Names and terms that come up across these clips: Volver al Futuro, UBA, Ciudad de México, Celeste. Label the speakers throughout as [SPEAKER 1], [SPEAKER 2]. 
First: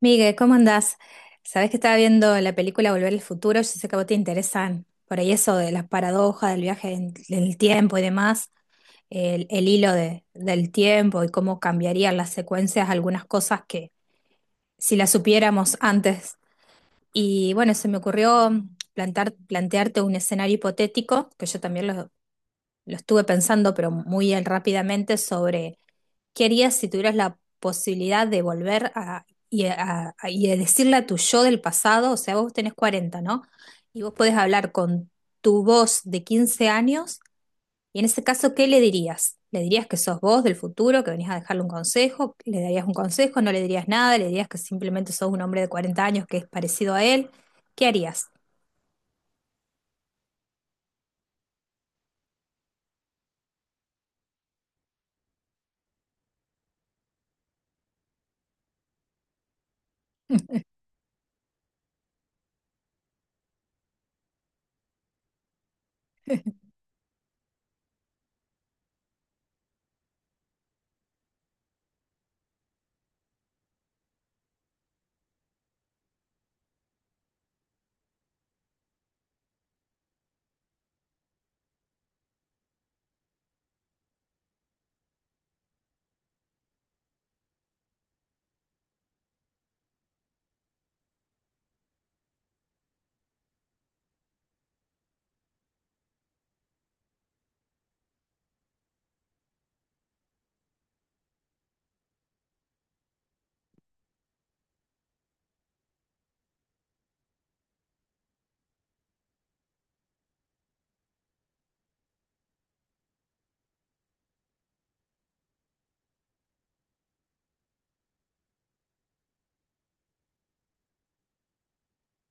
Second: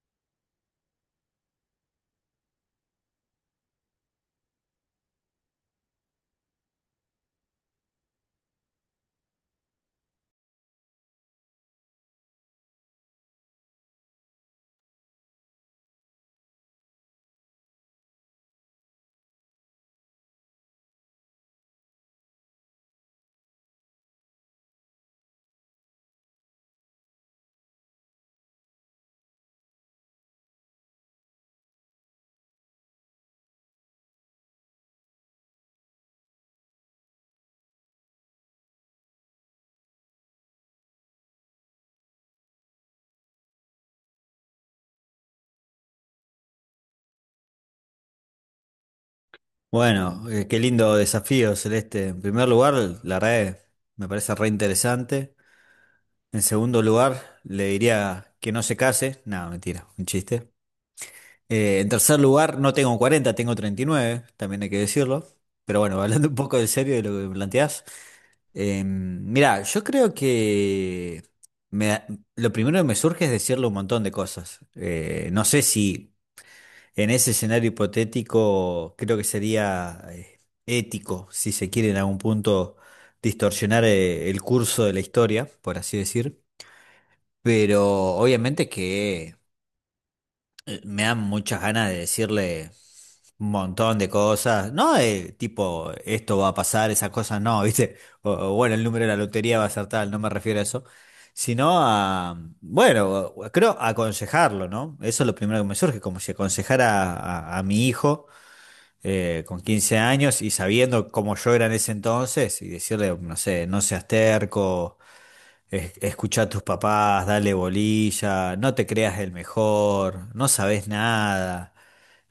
[SPEAKER 1] Miguel, ¿cómo andás? Sabés que estaba viendo la película Volver al Futuro. Yo sé que a vos te interesan por ahí eso de las paradojas del viaje en el tiempo y demás, el del tiempo y cómo cambiarían las secuencias algunas cosas que si las supiéramos antes. Y bueno, se me ocurrió plantearte un escenario hipotético, que yo también lo estuve pensando, pero muy rápidamente, sobre ¿qué harías si tuvieras la posibilidad de volver a, y, a- a- y de decirle a tu yo del pasado? O sea, vos tenés 40, ¿no? Y vos podés hablar con tu voz de 15 años. Y en ese caso, ¿qué le dirías? ¿Le dirías que sos vos del futuro, que venís a dejarle un consejo? ¿Le darías un consejo? ¿No le dirías nada? ¿Le dirías que simplemente sos un hombre de 40 años que es parecido a él? ¿Qué harías?
[SPEAKER 2] Bueno, qué lindo desafío, Celeste. En primer lugar, la red me parece re interesante. En segundo lugar, le diría que no se case. No, mentira, un chiste. En tercer lugar, no tengo 40, tengo 39, también hay que decirlo. Pero bueno, hablando un poco de serio de lo que me planteás. Mirá, yo creo que me- lo primero que me surge es decirle un montón de cosas. No sé si en ese escenario hipotético, creo que sería ético, si se quiere en algún punto, distorsionar el curso de la historia, por así decir. Pero obviamente que me dan muchas ganas de decirle un montón de cosas. No, tipo, esto va a pasar, esas cosas no, ¿viste? Bueno, el número de la lotería va a ser tal, no me refiero a eso. Sino a, bueno, creo aconsejarlo, ¿no? Eso es lo primero que me surge, como si aconsejara a mi hijo con 15 años y sabiendo cómo yo era en ese entonces y decirle, no sé, no seas terco, escucha a tus papás, dale bolilla, no te creas el mejor, no sabes nada.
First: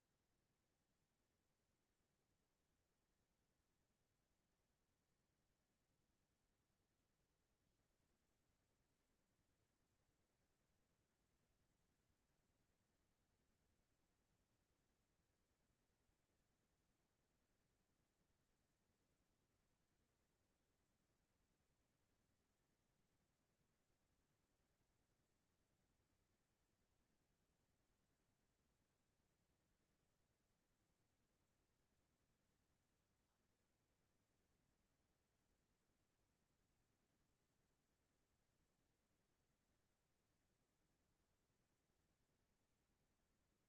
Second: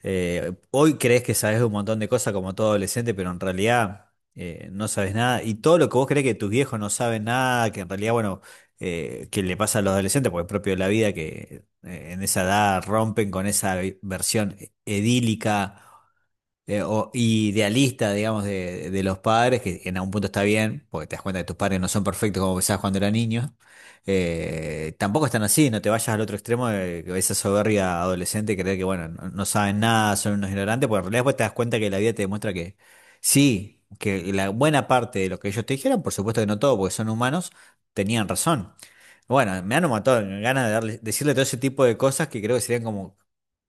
[SPEAKER 2] Hoy crees que sabes un montón de cosas como todo adolescente, pero en realidad no sabes nada. Y todo lo que vos crees que tus viejos no saben nada, que en realidad, bueno, que le pasa a los adolescentes, porque es propio de la vida que en esa edad rompen con esa versión edílica o idealista, digamos, de, los padres, que en algún punto está bien, porque te das cuenta que tus padres no son perfectos como pensabas cuando eras niño. Tampoco están así, no te vayas al otro extremo de esa soberbia adolescente, creer que, bueno, no, no saben nada, son unos ignorantes, porque en realidad después te das cuenta que la vida te demuestra que sí, que la buena parte de lo que ellos te dijeron, por supuesto que no todo, porque son humanos, tenían razón. Bueno, me han matado ganas de decirle todo ese tipo de cosas que creo que serían como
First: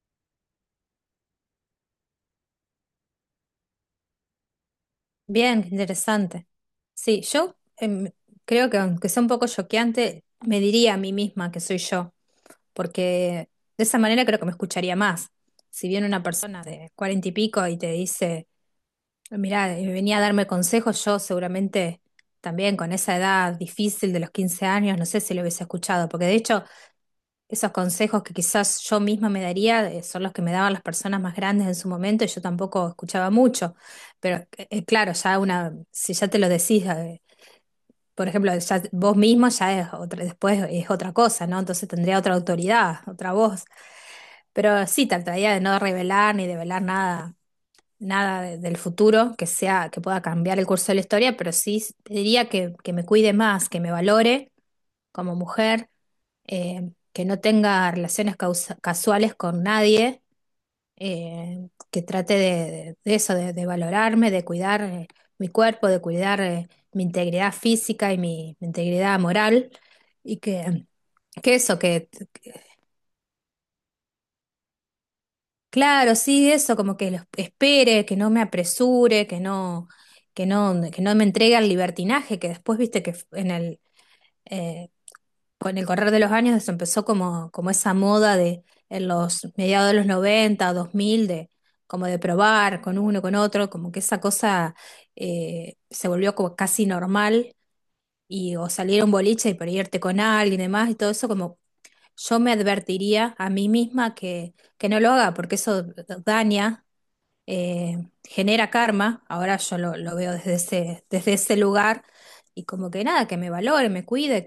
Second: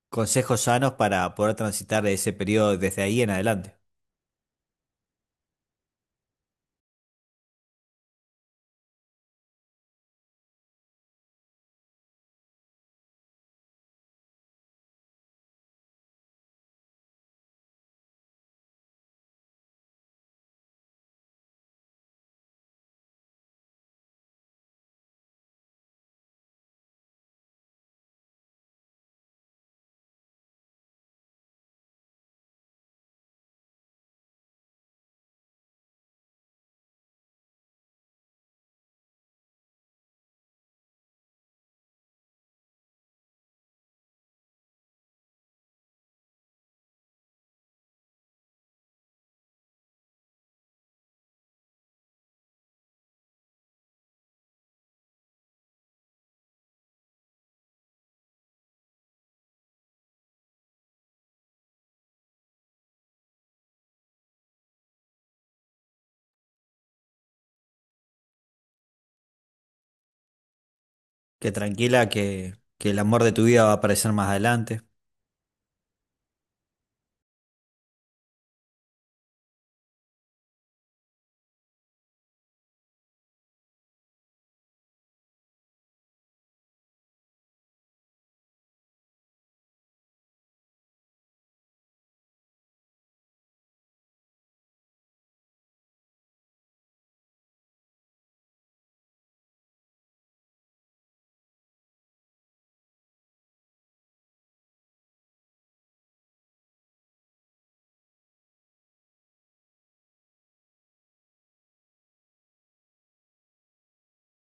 [SPEAKER 2] consejos sanos para poder transitar ese periodo desde ahí en adelante.
[SPEAKER 1] Bien, qué interesante. Sí, yo creo que aunque sea un poco choqueante, me diría a mí misma que soy yo, porque de esa manera creo que me escucharía más. Si viene una persona de cuarenta y pico y te dice, mira, venía a darme consejos, yo seguramente también con esa edad difícil de los 15 años, no sé si lo hubiese escuchado, porque de hecho esos consejos que quizás yo misma me daría son los que me daban las personas más grandes en su momento y yo tampoco escuchaba mucho. Pero claro, ya una, si ya te lo decís, por ejemplo, ya vos mismo ya es otra, después es otra cosa, ¿no? Entonces tendría otra autoridad, otra voz. Pero sí, trataría de no revelar ni develar nada, del futuro que sea, que pueda cambiar el curso de la historia, pero sí diría que me cuide más, que me valore como mujer, que no tenga casuales con nadie, que trate de eso, de valorarme, de cuidar mi cuerpo, de cuidar mi integridad física y mi integridad moral, y
[SPEAKER 2] Que
[SPEAKER 1] que eso,
[SPEAKER 2] tranquila,
[SPEAKER 1] que-
[SPEAKER 2] que el amor de tu vida va a aparecer más adelante.
[SPEAKER 1] claro, sí, eso, como que lo espere, que no me apresure, que no me entregue al libertinaje, que después viste que en eh, con el correr de los años se empezó como, como esa moda de en los mediados de los noventa dos mil de como de probar con uno, con otro, como que esa cosa se volvió como casi normal y o salir a un boliche y por ahí irte con alguien y demás y todo eso como yo me advertiría a mí misma que no lo haga porque eso daña, eh, genera karma, ahora yo lo veo desde ese lugar y como que nada, que me valore, me cuide,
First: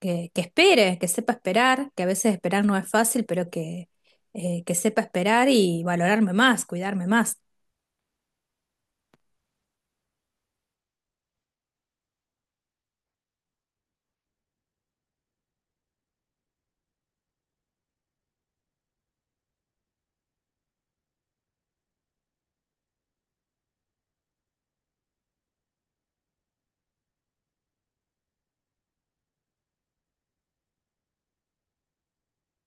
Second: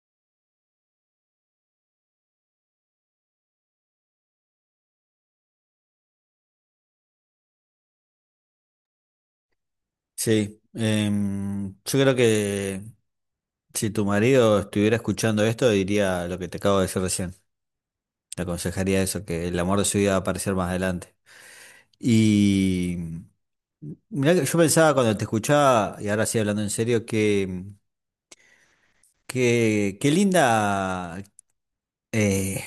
[SPEAKER 1] que espere, que sepa esperar, que a veces esperar no es fácil, pero que sepa esperar y valorarme más, cuidarme más.
[SPEAKER 2] Sí, yo creo que si tu marido estuviera escuchando esto, diría lo que te acabo de decir recién. Te aconsejaría eso, que el amor de su vida va a aparecer más adelante. Y mirá que yo pensaba cuando te escuchaba, y ahora sí hablando en serio, qué linda, eh,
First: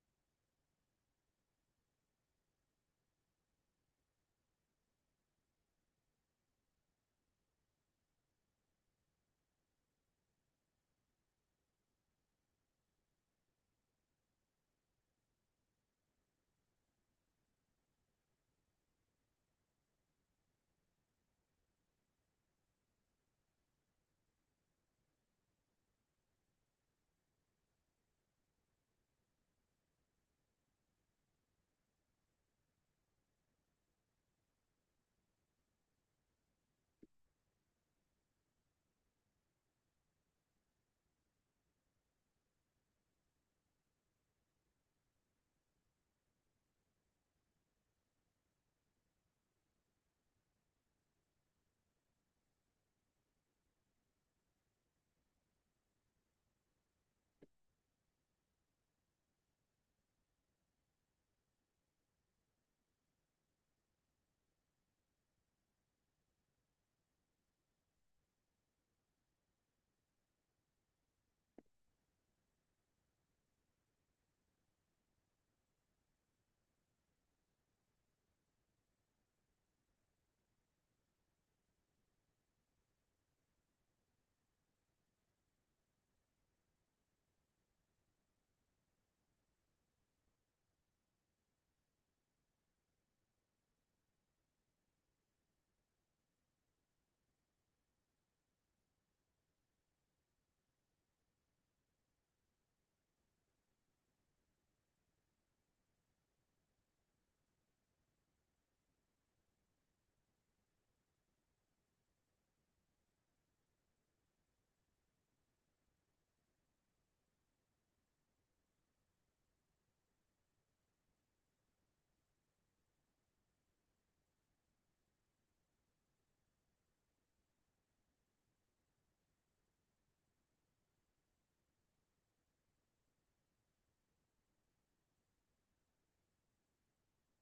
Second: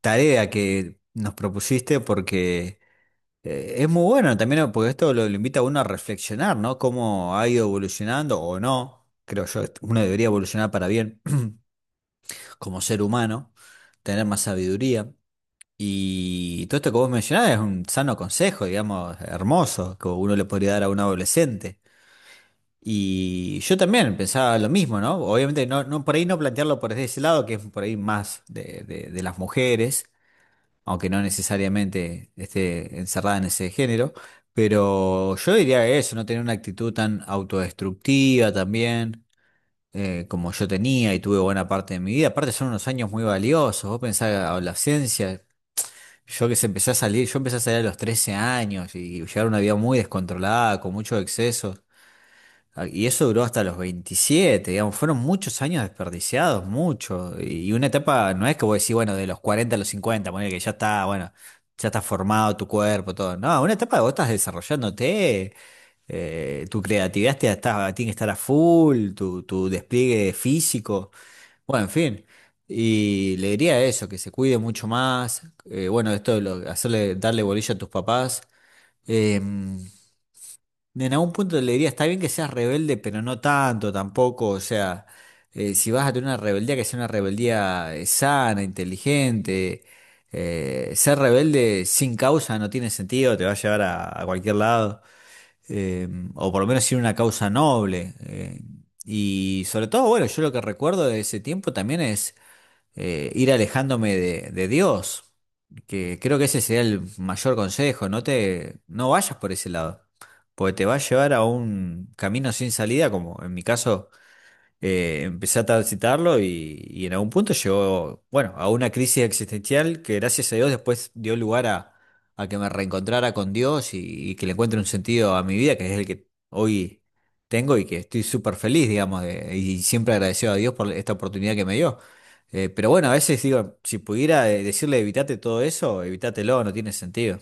[SPEAKER 2] tarea que nos propusiste porque es muy bueno también, ¿no? Porque esto lo invita a uno a reflexionar, ¿no? Cómo ha ido evolucionando o no. Creo yo, uno debería evolucionar para bien como ser humano, tener más sabiduría. Y todo esto que vos mencionás es un sano consejo, digamos, hermoso, que uno le podría dar a un adolescente. Y yo también pensaba lo mismo, ¿no? Obviamente no, no por ahí no plantearlo por ese lado, que es por ahí más de las mujeres aunque no necesariamente esté encerrada en ese género, pero yo diría que eso, no tener una actitud tan autodestructiva también, como yo tenía y tuve buena parte de mi vida. Aparte son unos años muy valiosos, vos pensás la adolescencia, yo que se empecé a salir, yo empecé a salir a los 13 años y llevar una vida muy descontrolada, con muchos excesos. Ah, y eso duró hasta los 27 digamos, fueron muchos años desperdiciados, mucho. Y una etapa, no es que vos decís, bueno, de los 40 a los 50 ponele que ya está, bueno, ya está formado tu cuerpo, todo. No, una etapa que vos estás desarrollándote, tu creatividad tiene que estar a full, tu despliegue físico, bueno, en fin. Y le diría eso, que se cuide mucho más. Bueno, esto de hacerle, darle bolilla a tus papás. em, en algún punto le diría, está bien que seas rebelde, pero no tanto tampoco. O sea, si vas a tener una rebeldía, que sea una rebeldía sana, inteligente. Ser rebelde sin causa no tiene sentido, te va a llevar a cualquier lado. Eh, o por lo menos sin una causa noble. Y sobre todo, bueno, yo lo que recuerdo de ese tiempo también es ir alejándome de Dios, que creo que ese sería el mayor consejo, no te, no vayas por ese lado, porque te va a llevar a un camino sin salida, como en mi caso empecé a transitarlo y en algún punto llegó, bueno, a una crisis existencial que gracias a Dios después dio lugar a que me reencontrara con Dios y que le encuentre un sentido a mi vida, que es el que hoy tengo y que estoy súper feliz, digamos, y siempre agradecido a Dios por esta oportunidad que me dio. Pero bueno, a veces digo, si pudiera decirle evitate todo eso, evitatelo, no tiene sentido.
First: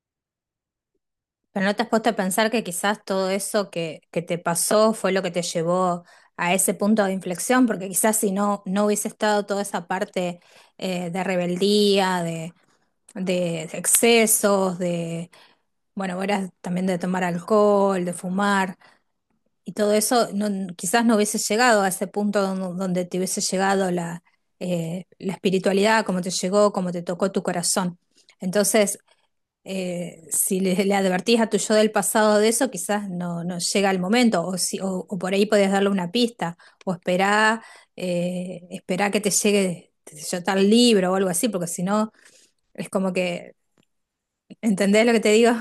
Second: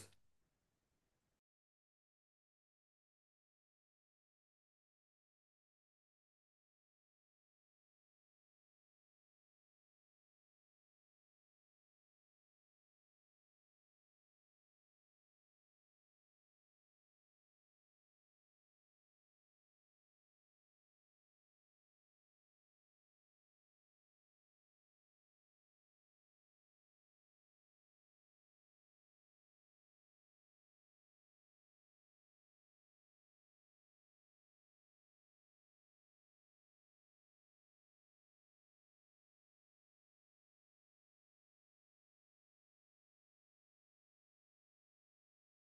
[SPEAKER 1] Pero no te has puesto a pensar que quizás todo eso que te pasó fue lo que te llevó a ese punto de inflexión, porque quizás si no, no hubiese estado toda esa parte de rebeldía, de excesos, de, bueno, vos eras también de tomar alcohol, de fumar. Y todo eso quizás no hubiese llegado a ese punto donde te hubiese llegado la espiritualidad, como te llegó, como te tocó tu corazón. Entonces, si le, le advertís a tu yo del pasado de eso, quizás no, no llega el momento, o, si, o por ahí podés darle una pista, o esperá, esperá que te llegue, qué sé yo, tal libro o algo así, porque si no, es como que, ¿entendés lo que te digo?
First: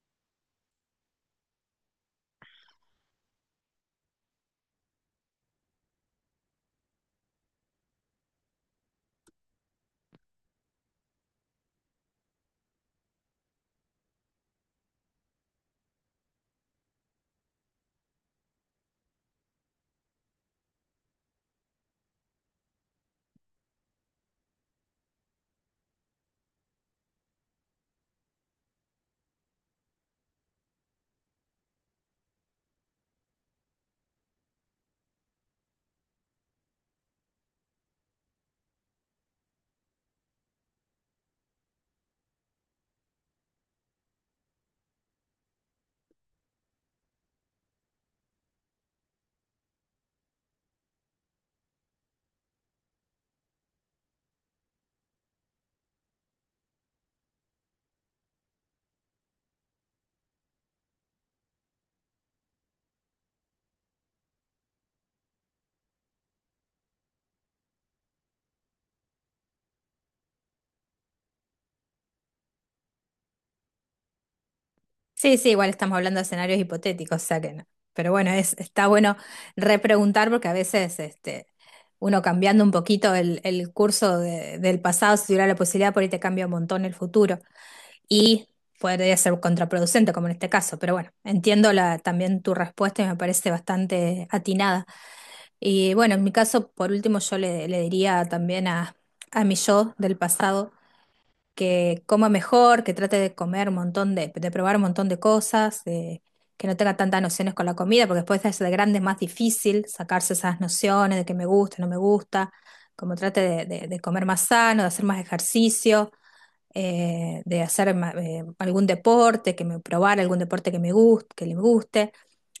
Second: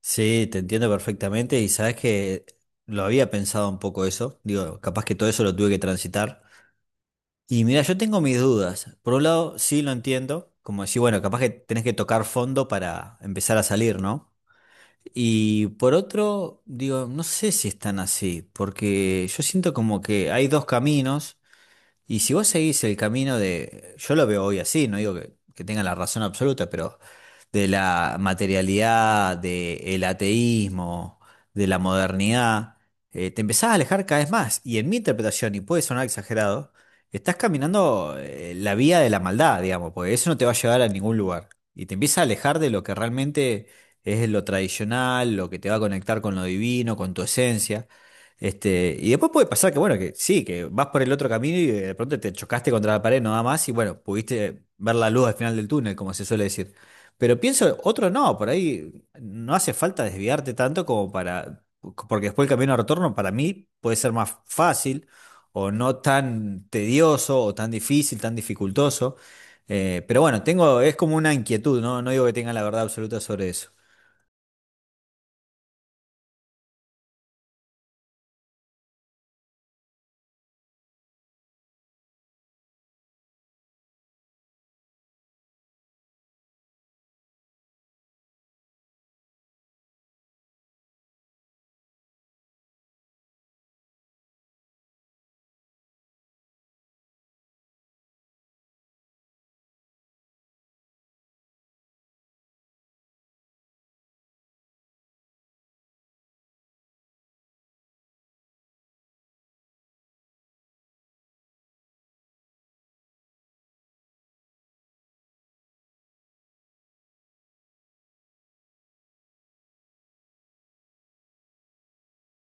[SPEAKER 2] Sí, te entiendo perfectamente y sabes que lo había pensado un poco eso, digo, capaz que todo eso lo tuve que transitar. Y mira, yo tengo mis dudas. Por un lado, sí lo entiendo, como decir, bueno, capaz que tenés que tocar fondo para empezar a salir, ¿no? Y por otro, digo, no sé si están así, porque yo siento como que hay dos caminos, y si vos seguís el camino de, yo lo veo hoy así, no digo que tenga la razón absoluta, pero de la materialidad, del ateísmo, de la modernidad, te empezás a alejar cada vez más. Y en mi interpretación, y puede sonar exagerado, estás caminando la vía de la maldad, digamos, porque eso no te va a llevar a ningún lugar. Y te empieza a alejar de lo que realmente es lo tradicional, lo que te va a conectar con lo divino, con tu esencia. Este, y después puede pasar que, bueno, que sí, que vas por el otro camino y de pronto te chocaste contra la pared, no da más, y bueno, pudiste ver la luz al final del túnel, como se suele decir. Pero pienso, otro no, por ahí no hace falta desviarte tanto como para, porque después el camino de retorno para mí puede ser más fácil o no tan tedioso o tan difícil, tan dificultoso. Pero bueno, tengo, es como una inquietud, ¿no? No digo que tenga la verdad absoluta sobre eso.
[SPEAKER 1] Sí, sí, igual estamos hablando de escenarios hipotéticos, o sea que no. Pero bueno, es, está bueno repreguntar porque a veces este, uno cambiando un poquito el del pasado, si tuviera la posibilidad, por ahí te cambia un montón el futuro. Y podría ser contraproducente, como en este caso. Pero bueno, entiendo la, también tu respuesta y me parece bastante atinada. Y bueno, en mi caso, por último, yo le diría también a mi yo del pasado que coma mejor, que trate de comer un montón de probar un montón de cosas, que no tenga tantas nociones con la comida, porque después de ser grande es más difícil sacarse esas nociones de que me gusta, no me gusta, como trate de comer más sano, de hacer más ejercicio, de hacer algún deporte, que me probar algún deporte que me guste, que le guste,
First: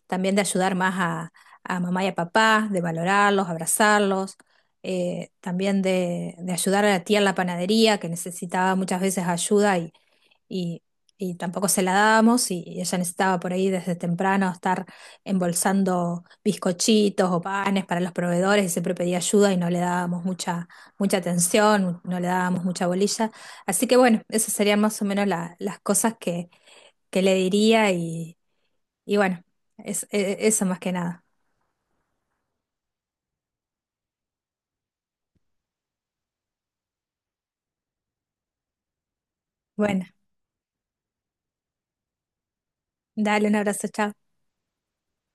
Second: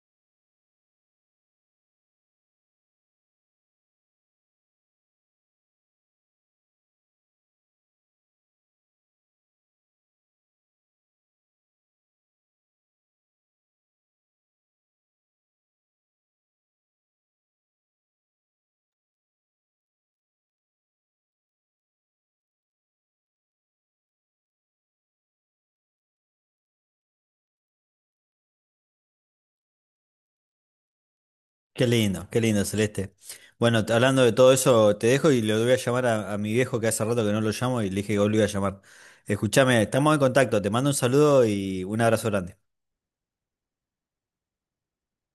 [SPEAKER 1] también de ayudar más a mamá y a papá, de valorarlos, abrazarlos, también de ayudar a la tía en la panadería, que necesitaba muchas veces ayuda y, y tampoco se la dábamos y ella necesitaba por ahí desde temprano estar embolsando bizcochitos o panes para los proveedores y siempre pedía ayuda y no le dábamos mucha atención, no le dábamos mucha bolilla. Así que bueno, esas serían más o menos las cosas que le diría y bueno, eso más que nada.
[SPEAKER 2] Qué lindo, Celeste. Bueno, hablando de todo eso, te dejo y le voy a llamar a mi viejo que hace rato que no lo llamo y le dije que hoy lo iba a llamar. Escúchame,
[SPEAKER 1] Bueno,
[SPEAKER 2] estamos en contacto, te mando un saludo y un abrazo grande.
[SPEAKER 1] dale un abrazo, chao.